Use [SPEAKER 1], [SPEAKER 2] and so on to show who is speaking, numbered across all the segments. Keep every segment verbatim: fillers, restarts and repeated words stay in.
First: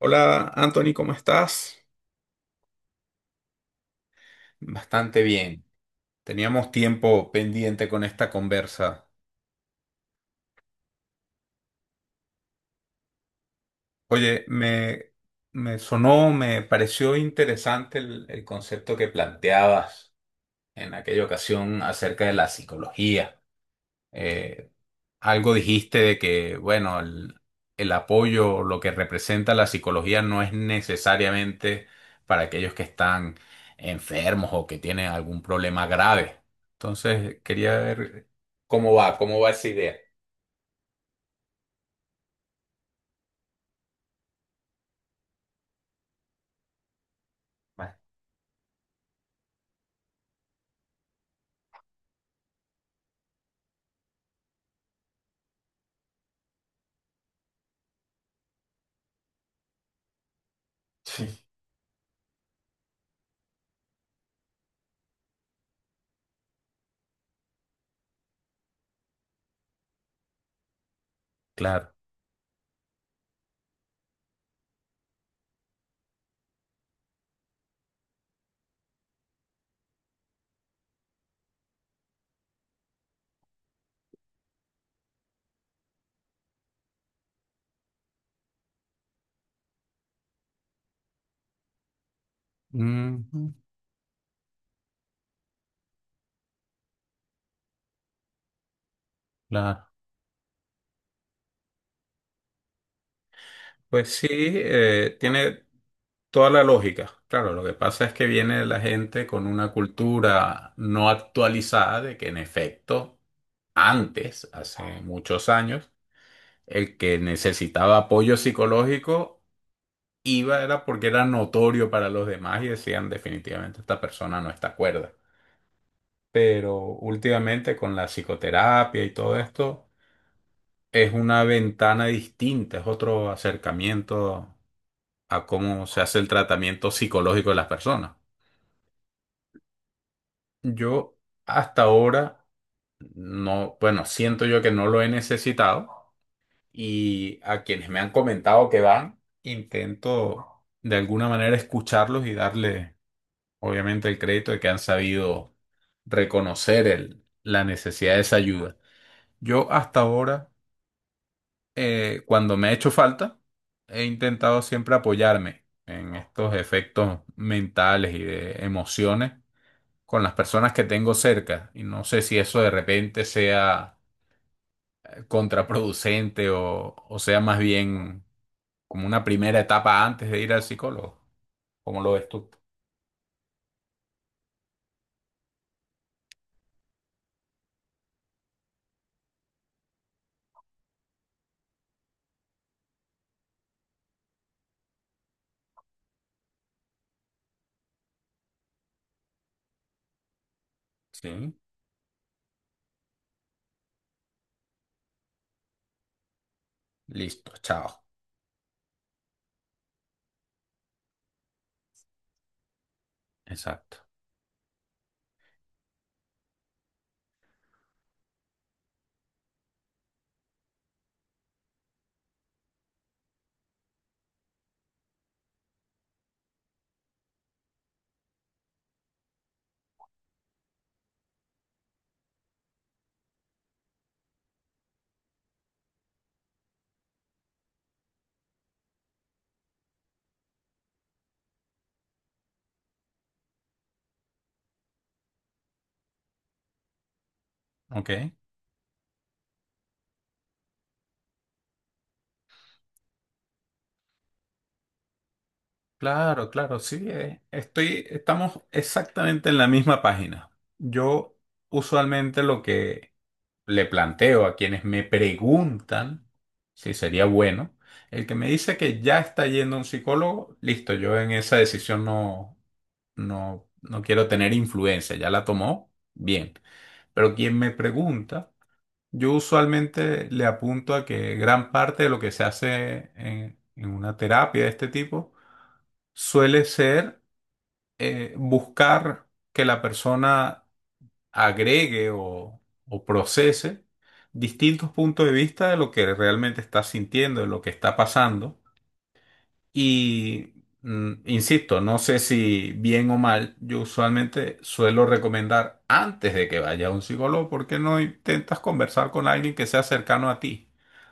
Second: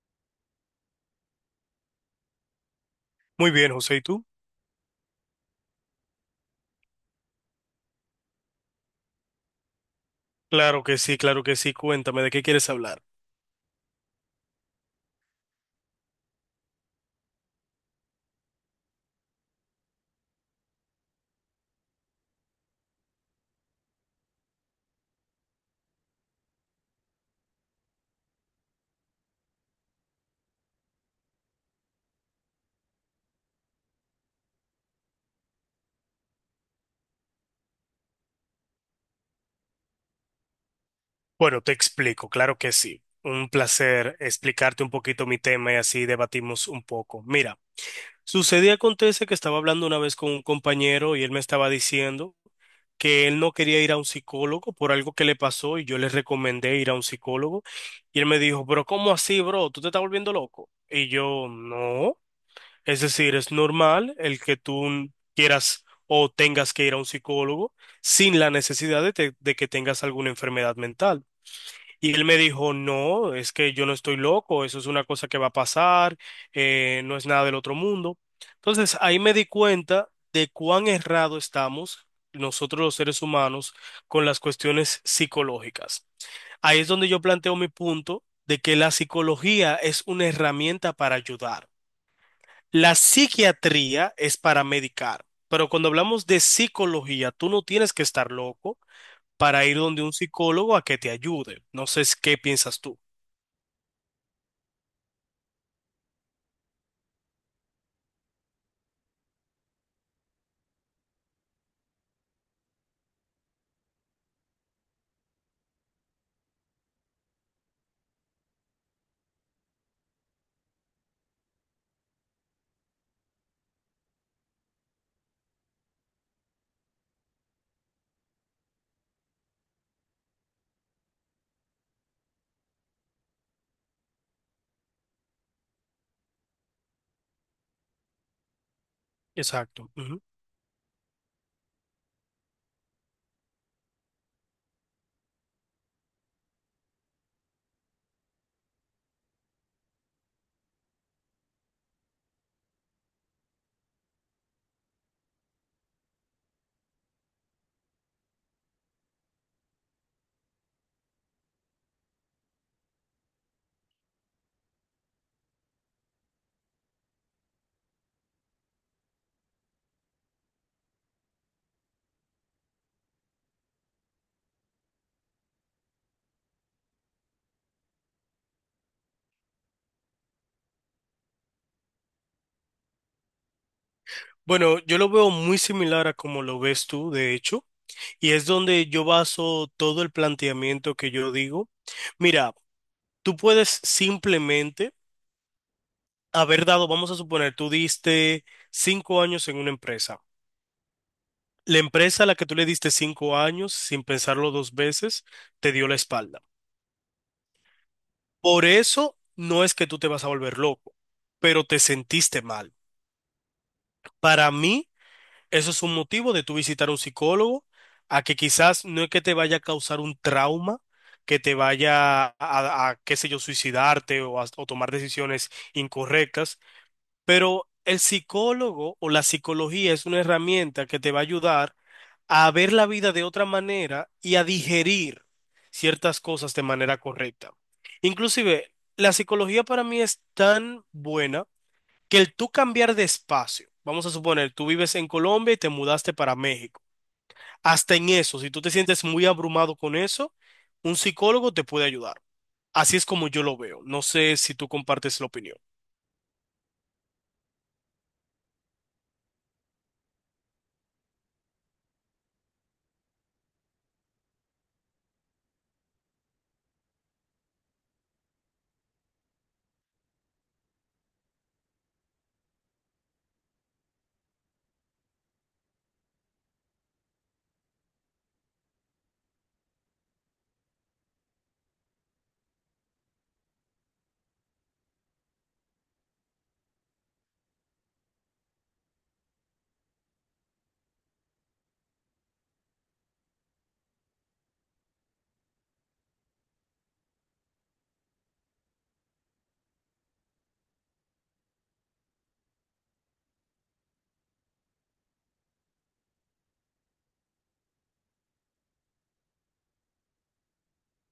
[SPEAKER 1] Hola Anthony, ¿cómo estás?
[SPEAKER 2] Muy bien, José, ¿y tú?
[SPEAKER 1] Bastante bien. Teníamos tiempo pendiente con esta conversa.
[SPEAKER 2] Claro que sí, claro que sí. Cuéntame, ¿de qué quieres hablar?
[SPEAKER 1] Oye, me, me sonó, me pareció interesante el, el concepto que planteabas en aquella ocasión acerca de la psicología. eh, Algo dijiste de que, bueno, el, el apoyo, lo que representa la psicología no es necesariamente para aquellos que están enfermos o que tienen algún problema grave. Entonces, quería ver cómo va, cómo va esa idea.
[SPEAKER 2] Bueno, te explico, claro que sí. Un placer explicarte un poquito mi tema y así debatimos un poco. Mira,
[SPEAKER 1] Va.
[SPEAKER 2] sucedía acontece que estaba hablando una vez con un compañero y él me estaba diciendo que él no quería ir a un psicólogo por algo que le pasó y yo le recomendé ir a un psicólogo y él me dijo, pero ¿cómo así, bro? ¿Tú te estás volviendo loco? Y
[SPEAKER 1] Sí.
[SPEAKER 2] yo, no. Es decir, es normal el que tú quieras o tengas que ir a un psicólogo sin la necesidad de, te- de que tengas alguna enfermedad mental.
[SPEAKER 1] Claro.
[SPEAKER 2] Y él me dijo, no, es que yo no estoy loco, eso es una cosa que va a pasar, eh, no es nada del otro mundo. Entonces, ahí me di cuenta de cuán errado estamos nosotros los seres humanos con las cuestiones psicológicas. Ahí es donde yo planteo mi punto de que la psicología es una herramienta para ayudar. La
[SPEAKER 1] Ujú,
[SPEAKER 2] psiquiatría es para medicar, pero cuando hablamos de psicología, tú no tienes que estar loco para ir
[SPEAKER 1] claro.
[SPEAKER 2] donde un psicólogo a que te ayude. No sé si- ¿Qué piensas tú?
[SPEAKER 1] Pues sí, eh, tiene toda la lógica. Claro, lo que pasa es que viene la gente con una cultura no actualizada de que en efecto. Antes, hace muchos años, el que necesitaba apoyo psicológico iba era porque era notorio para los demás y decían definitivamente esta persona no está cuerda. Pero últimamente con la psicoterapia y todo esto es una ventana distinta, es otro acercamiento a cómo se hace el tratamiento psicológico de las personas.
[SPEAKER 2] Exacto, ujú.
[SPEAKER 1] Yo hasta ahora no, bueno, siento yo que no lo he necesitado, y a quienes me han comentado que van, intento de alguna manera escucharlos y darle, obviamente, el crédito de que han sabido reconocer el- la necesidad de esa ayuda. Yo hasta ahora, eh, cuando me ha hecho falta, he intentado siempre apoyarme en estos efectos mentales y de emociones con las personas que tengo cerca. Y no sé si eso de repente sea eh, contraproducente o, o sea más bien como una primera etapa antes de ir al psicólogo. ¿Cómo lo ves tú?
[SPEAKER 2] Bueno, yo lo veo muy similar a como lo ves tú, de hecho, y es donde yo baso todo el planteamiento que yo digo. Mira, tú puedes simplemente haber dado, vamos a suponer, tú diste cinco años en una empresa.
[SPEAKER 1] Sí,
[SPEAKER 2] La empresa a la que tú le diste cinco años sin pensarlo dos veces te dio la espalda.
[SPEAKER 1] listo, chao.
[SPEAKER 2] Por eso no es que tú te vas a volver loco, pero te sentiste mal.
[SPEAKER 1] Exacto.
[SPEAKER 2] Para mí, eso es un motivo de tú visitar a un psicólogo, a que quizás no es que te vaya a causar un trauma, que te vaya a, a- qué sé yo, suicidarte o, a- o tomar decisiones incorrectas. Pero el psicólogo o la psicología es una herramienta que te va a ayudar a ver la vida de otra manera y a digerir ciertas cosas de manera correcta. Inclusive, la psicología para mí es tan buena que el tú cambiar de espacio, vamos a suponer, tú vives en Colombia y te mudaste para México. Hasta en
[SPEAKER 1] Ok.
[SPEAKER 2] eso, si tú te sientes muy abrumado con eso, un psicólogo te puede ayudar. Así es como yo lo veo. No sé si tú compartes la opinión.
[SPEAKER 1] Claro, claro, sí. eh, Estoy, estamos exactamente en la misma página. Yo usualmente lo que le planteo a quienes me preguntan si sería bueno, el que me dice que ya está yendo a un psicólogo, listo, yo en esa decisión no, no, no quiero tener influencia, ya la tomó, bien. Pero quien me pregunta, yo usualmente le apunto a que gran parte de lo que se hace en, en una terapia de este tipo suele ser, eh, buscar que la persona agregue o, o procese distintos puntos de vista de lo que realmente está sintiendo, de lo que está pasando. Y mm, insisto, no sé si bien o mal, yo usualmente suelo recomendar antes de que vaya a un psicólogo, ¿porque no intentas conversar con alguien que sea cercano a ti?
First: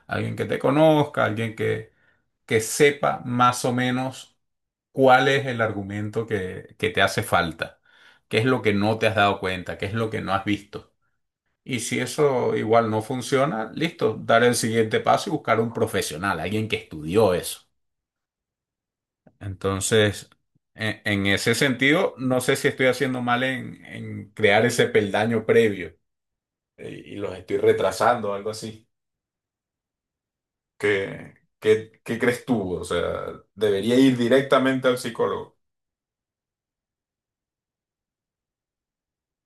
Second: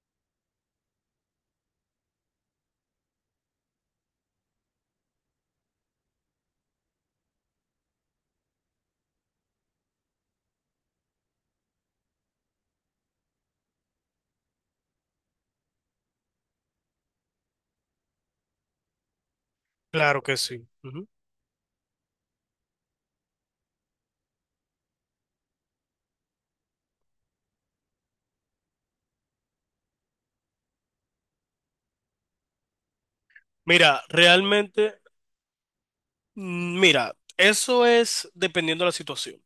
[SPEAKER 1] Alguien que te conozca, alguien que, que sepa más o menos cuál es el argumento que, que te hace falta, qué es lo que no te has dado cuenta, qué es lo que no has visto. Y si eso igual no funciona, listo, dar el siguiente paso y buscar un profesional, alguien que estudió eso.
[SPEAKER 2] Claro
[SPEAKER 1] Entonces,
[SPEAKER 2] que sí.
[SPEAKER 1] en,
[SPEAKER 2] Ujú.
[SPEAKER 1] en ese sentido, no sé si estoy haciendo mal en, en crear ese peldaño previo, eh, y los estoy retrasando algo así. ¿Qué, qué, qué crees tú? O sea, debería
[SPEAKER 2] Mira,
[SPEAKER 1] ir directamente al
[SPEAKER 2] realmente,
[SPEAKER 1] psicólogo,
[SPEAKER 2] mm, mira, eso es dependiendo de la situación.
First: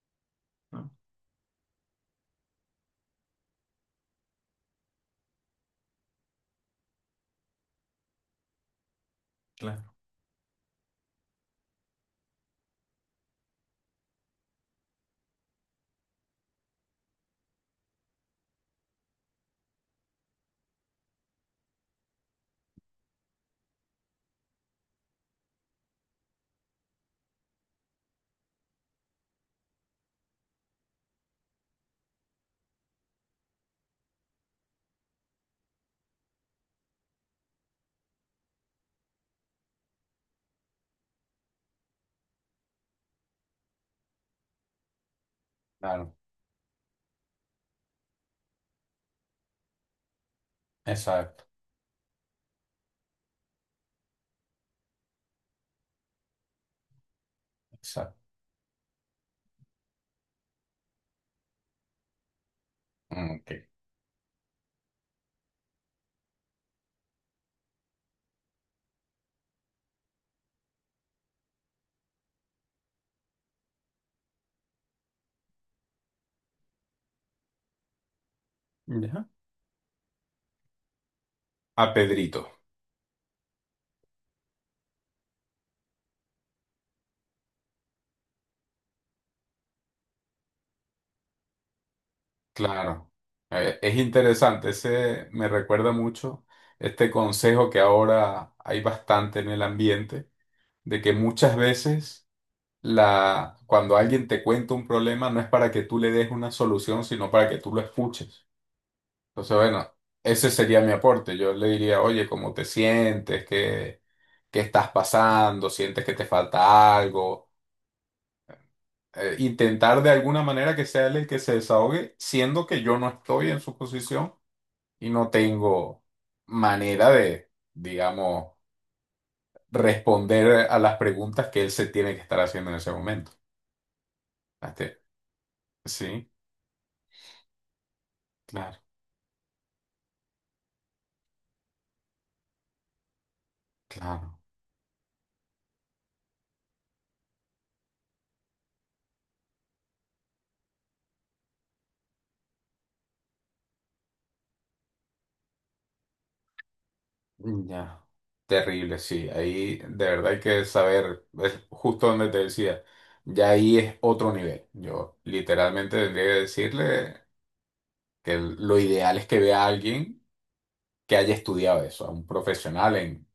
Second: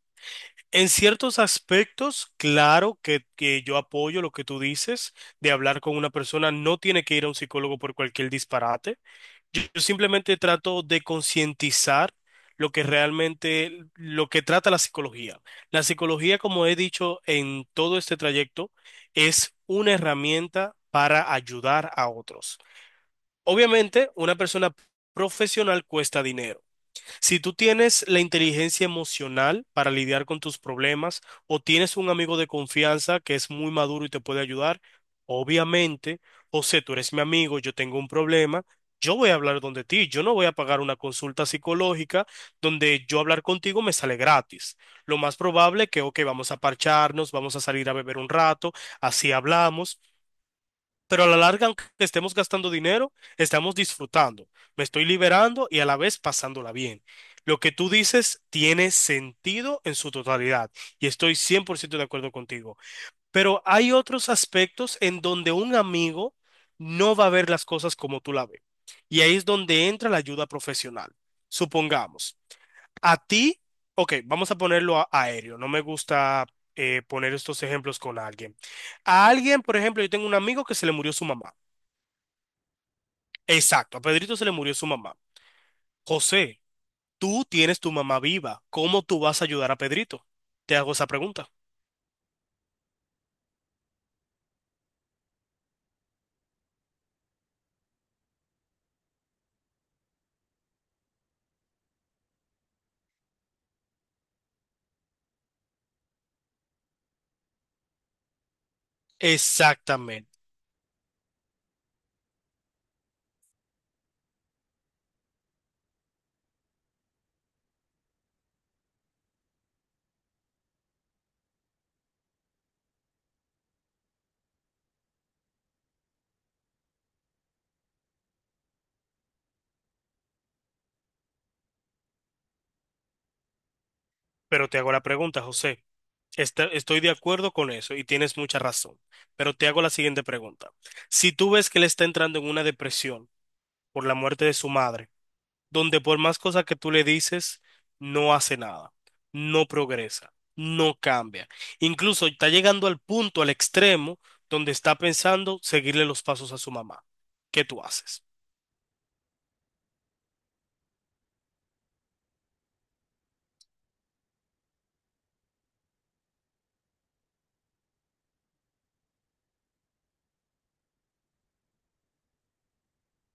[SPEAKER 2] En
[SPEAKER 1] ¿no?
[SPEAKER 2] ciertos aspectos, claro que, que yo apoyo lo que tú dices de hablar con una persona, no tiene que ir a un psicólogo por cualquier disparate. Yo
[SPEAKER 1] Claro.
[SPEAKER 2] simplemente trato de concientizar lo que realmente, lo que trata la psicología. La psicología, como he dicho en todo este trayecto, es una herramienta para ayudar a otros. Obviamente, una persona profesional cuesta dinero. Si tú tienes la inteligencia emocional para lidiar con tus problemas o tienes un amigo de confianza que es muy maduro y te puede ayudar, obviamente, José, tú eres mi amigo, yo tengo un problema, yo voy a hablar donde ti, yo no voy a pagar una consulta psicológica donde yo hablar contigo me sale gratis. Lo más probable que,
[SPEAKER 1] Claro,
[SPEAKER 2] ok, vamos a parcharnos, vamos a salir a beber un rato, así hablamos. Pero a la
[SPEAKER 1] exacto,
[SPEAKER 2] larga, aunque estemos gastando dinero, estamos disfrutando. Me estoy liberando y a la vez pasándola bien. Lo que tú
[SPEAKER 1] exacto.
[SPEAKER 2] dices tiene sentido en su totalidad y estoy cien por ciento de acuerdo contigo.
[SPEAKER 1] Mm,
[SPEAKER 2] Pero
[SPEAKER 1] Ok.
[SPEAKER 2] hay otros aspectos en donde un amigo no va a ver las cosas como tú la ves. Y ahí es donde entra la ayuda profesional. Supongamos, a ti, ok, vamos a ponerlo a- aéreo. No me gusta eh, poner estos ejemplos con alguien. A
[SPEAKER 1] Ya.
[SPEAKER 2] alguien, por ejemplo, yo tengo un amigo que se le murió su mamá.
[SPEAKER 1] A Pedrito,
[SPEAKER 2] Exacto, a Pedrito se le murió su mamá. José, tú tienes tu mamá viva. ¿Cómo tú vas a ayudar a Pedrito? Te hago esa pregunta.
[SPEAKER 1] claro. Eh, es interesante, ese me recuerda mucho este consejo que ahora hay bastante en el ambiente, de que muchas veces la, cuando alguien te cuenta un problema, no es para que tú le des una solución, sino para que tú lo escuches. Entonces, bueno,
[SPEAKER 2] Exactamente.
[SPEAKER 1] ese sería mi aporte. Yo le diría, oye, ¿cómo te sientes? ¿Qué, qué estás pasando? ¿Sientes que te falta algo? Eh, intentar de alguna manera que sea él el que se desahogue, siendo que yo no estoy en su posición y no tengo manera de, digamos, responder a las preguntas que él se tiene que estar haciendo en ese momento.
[SPEAKER 2] Pero te hago
[SPEAKER 1] Hasta-
[SPEAKER 2] la pregunta, José.
[SPEAKER 1] Sí,
[SPEAKER 2] Esta- estoy de acuerdo con eso y tienes mucha
[SPEAKER 1] claro,
[SPEAKER 2] razón. Pero te hago la siguiente pregunta. Si tú ves que él está entrando en una depresión por la
[SPEAKER 1] claro.
[SPEAKER 2] muerte de su madre, donde por más cosas que tú le dices, no hace nada, no progresa, no cambia. Incluso está llegando al punto, al extremo, donde está pensando seguirle los pasos a su mamá. ¿Qué
[SPEAKER 1] Mm,
[SPEAKER 2] tú
[SPEAKER 1] Ya.
[SPEAKER 2] haces?
[SPEAKER 1] Terrible, sí. Ahí de verdad hay que saber, es justo donde te decía, ya ahí es otro nivel. Yo literalmente tendría que decirle que lo ideal es que vea a alguien que haya estudiado eso, a un profesional en,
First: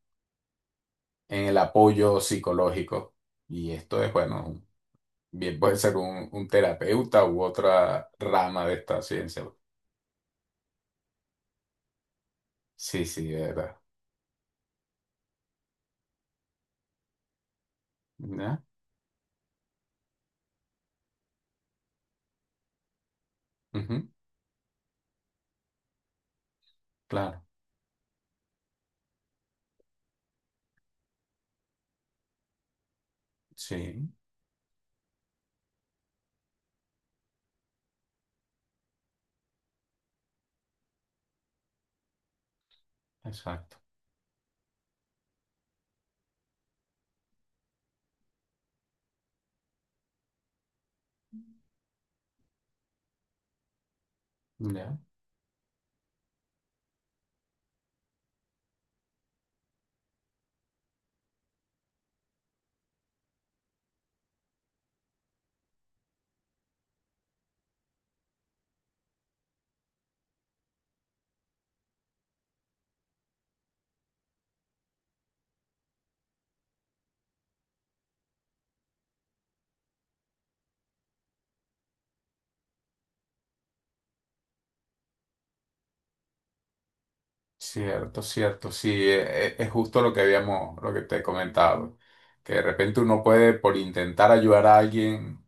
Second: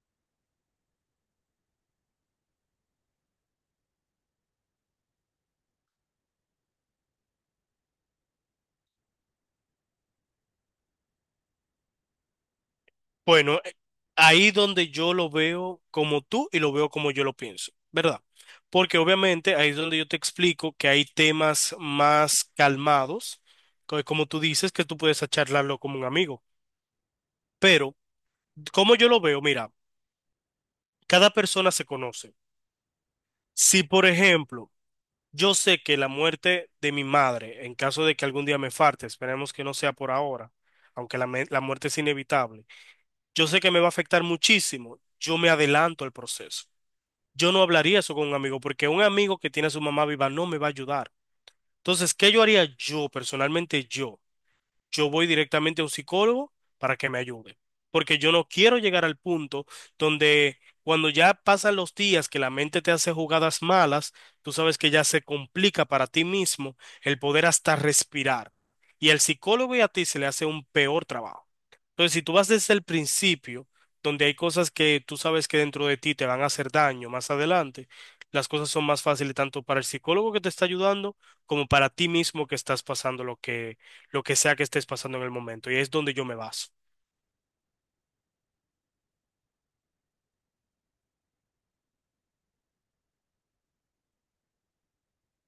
[SPEAKER 1] en el apoyo psicológico. Y esto es, bueno, un- bien puede ser un, un terapeuta u otra rama de esta ciencia. Sí, sí, de
[SPEAKER 2] Bueno, eh,
[SPEAKER 1] verdad.
[SPEAKER 2] ahí donde yo lo veo como tú y lo veo como yo lo pienso, ¿verdad?
[SPEAKER 1] ¿Ya?
[SPEAKER 2] Porque obviamente ahí es donde yo te explico que hay temas más calmados, co-
[SPEAKER 1] Ujú,
[SPEAKER 2] como tú dices, que tú puedes charlarlo como un amigo.
[SPEAKER 1] claro,
[SPEAKER 2] Pero, como yo lo veo, mira, cada persona se conoce. Si, por
[SPEAKER 1] sí,
[SPEAKER 2] ejemplo, yo sé que la muerte de mi madre, en caso de que algún día me falte, esperemos que no sea por ahora, aunque la, me- la muerte es inevitable, yo sé que
[SPEAKER 1] exacto.
[SPEAKER 2] me va a afectar muchísimo, yo me adelanto al proceso. Yo no hablaría eso con un amigo, porque un amigo que tiene a su mamá viva no me va a ayudar. Entonces, ¿qué yo haría yo, personalmente yo?
[SPEAKER 1] ¿Ya?
[SPEAKER 2] Yo voy directamente a un psicólogo para que me ayude. Porque yo no quiero llegar al punto donde cuando ya pasan los días que la mente te hace jugadas malas, tú sabes que ya se complica para ti mismo el poder hasta respirar. Y al psicólogo y a ti se le hace un peor trabajo. Entonces, si tú vas desde el principio, donde hay cosas que tú sabes que dentro de ti te van a hacer daño más adelante, las cosas son más fáciles tanto para el psicólogo que te está ayudando como para ti mismo que estás pasando lo que lo que sea que estés pasando en el momento. Y es donde yo me baso.
[SPEAKER 1] Cierto, cierto, sí, e- e- es justo lo que habíamos, lo que te he comentado, que de repente uno puede, por intentar ayudar a alguien,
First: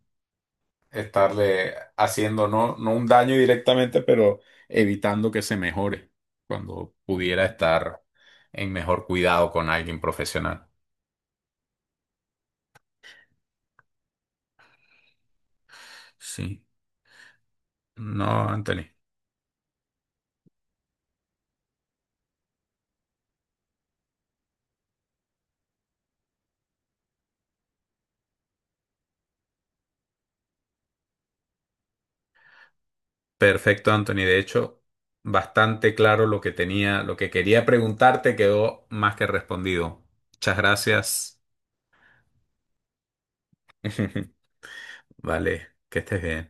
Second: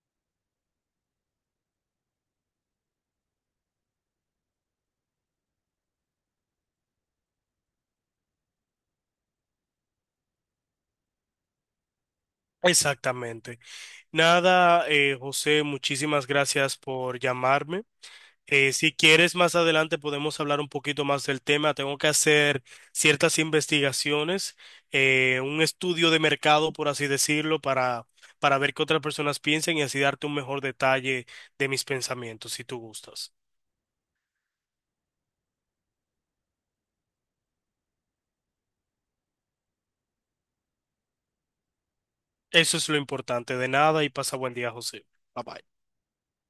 [SPEAKER 1] estarle haciendo no, no un daño directamente, pero evitando que se mejore cuando pudiera estar en mejor cuidado con alguien profesional.
[SPEAKER 2] Exactamente. Nada, eh, José, muchísimas
[SPEAKER 1] Sí,
[SPEAKER 2] gracias por llamarme.
[SPEAKER 1] no,
[SPEAKER 2] Eh,
[SPEAKER 1] Anthony.
[SPEAKER 2] si quieres, más adelante podemos hablar un poquito más del tema. Tengo que hacer ciertas investigaciones, eh, un estudio de mercado, por así decirlo, para, para ver qué otras personas piensan y así darte un mejor detalle de mis pensamientos, si tú gustas.
[SPEAKER 1] Perfecto, Anthony. De hecho, bastante claro lo que tenía, lo que quería preguntarte quedó más que respondido. Muchas gracias.
[SPEAKER 2] Eso es lo importante. De nada y pasa buen día, José. Bye
[SPEAKER 1] Vale,
[SPEAKER 2] bye.
[SPEAKER 1] que estés bien.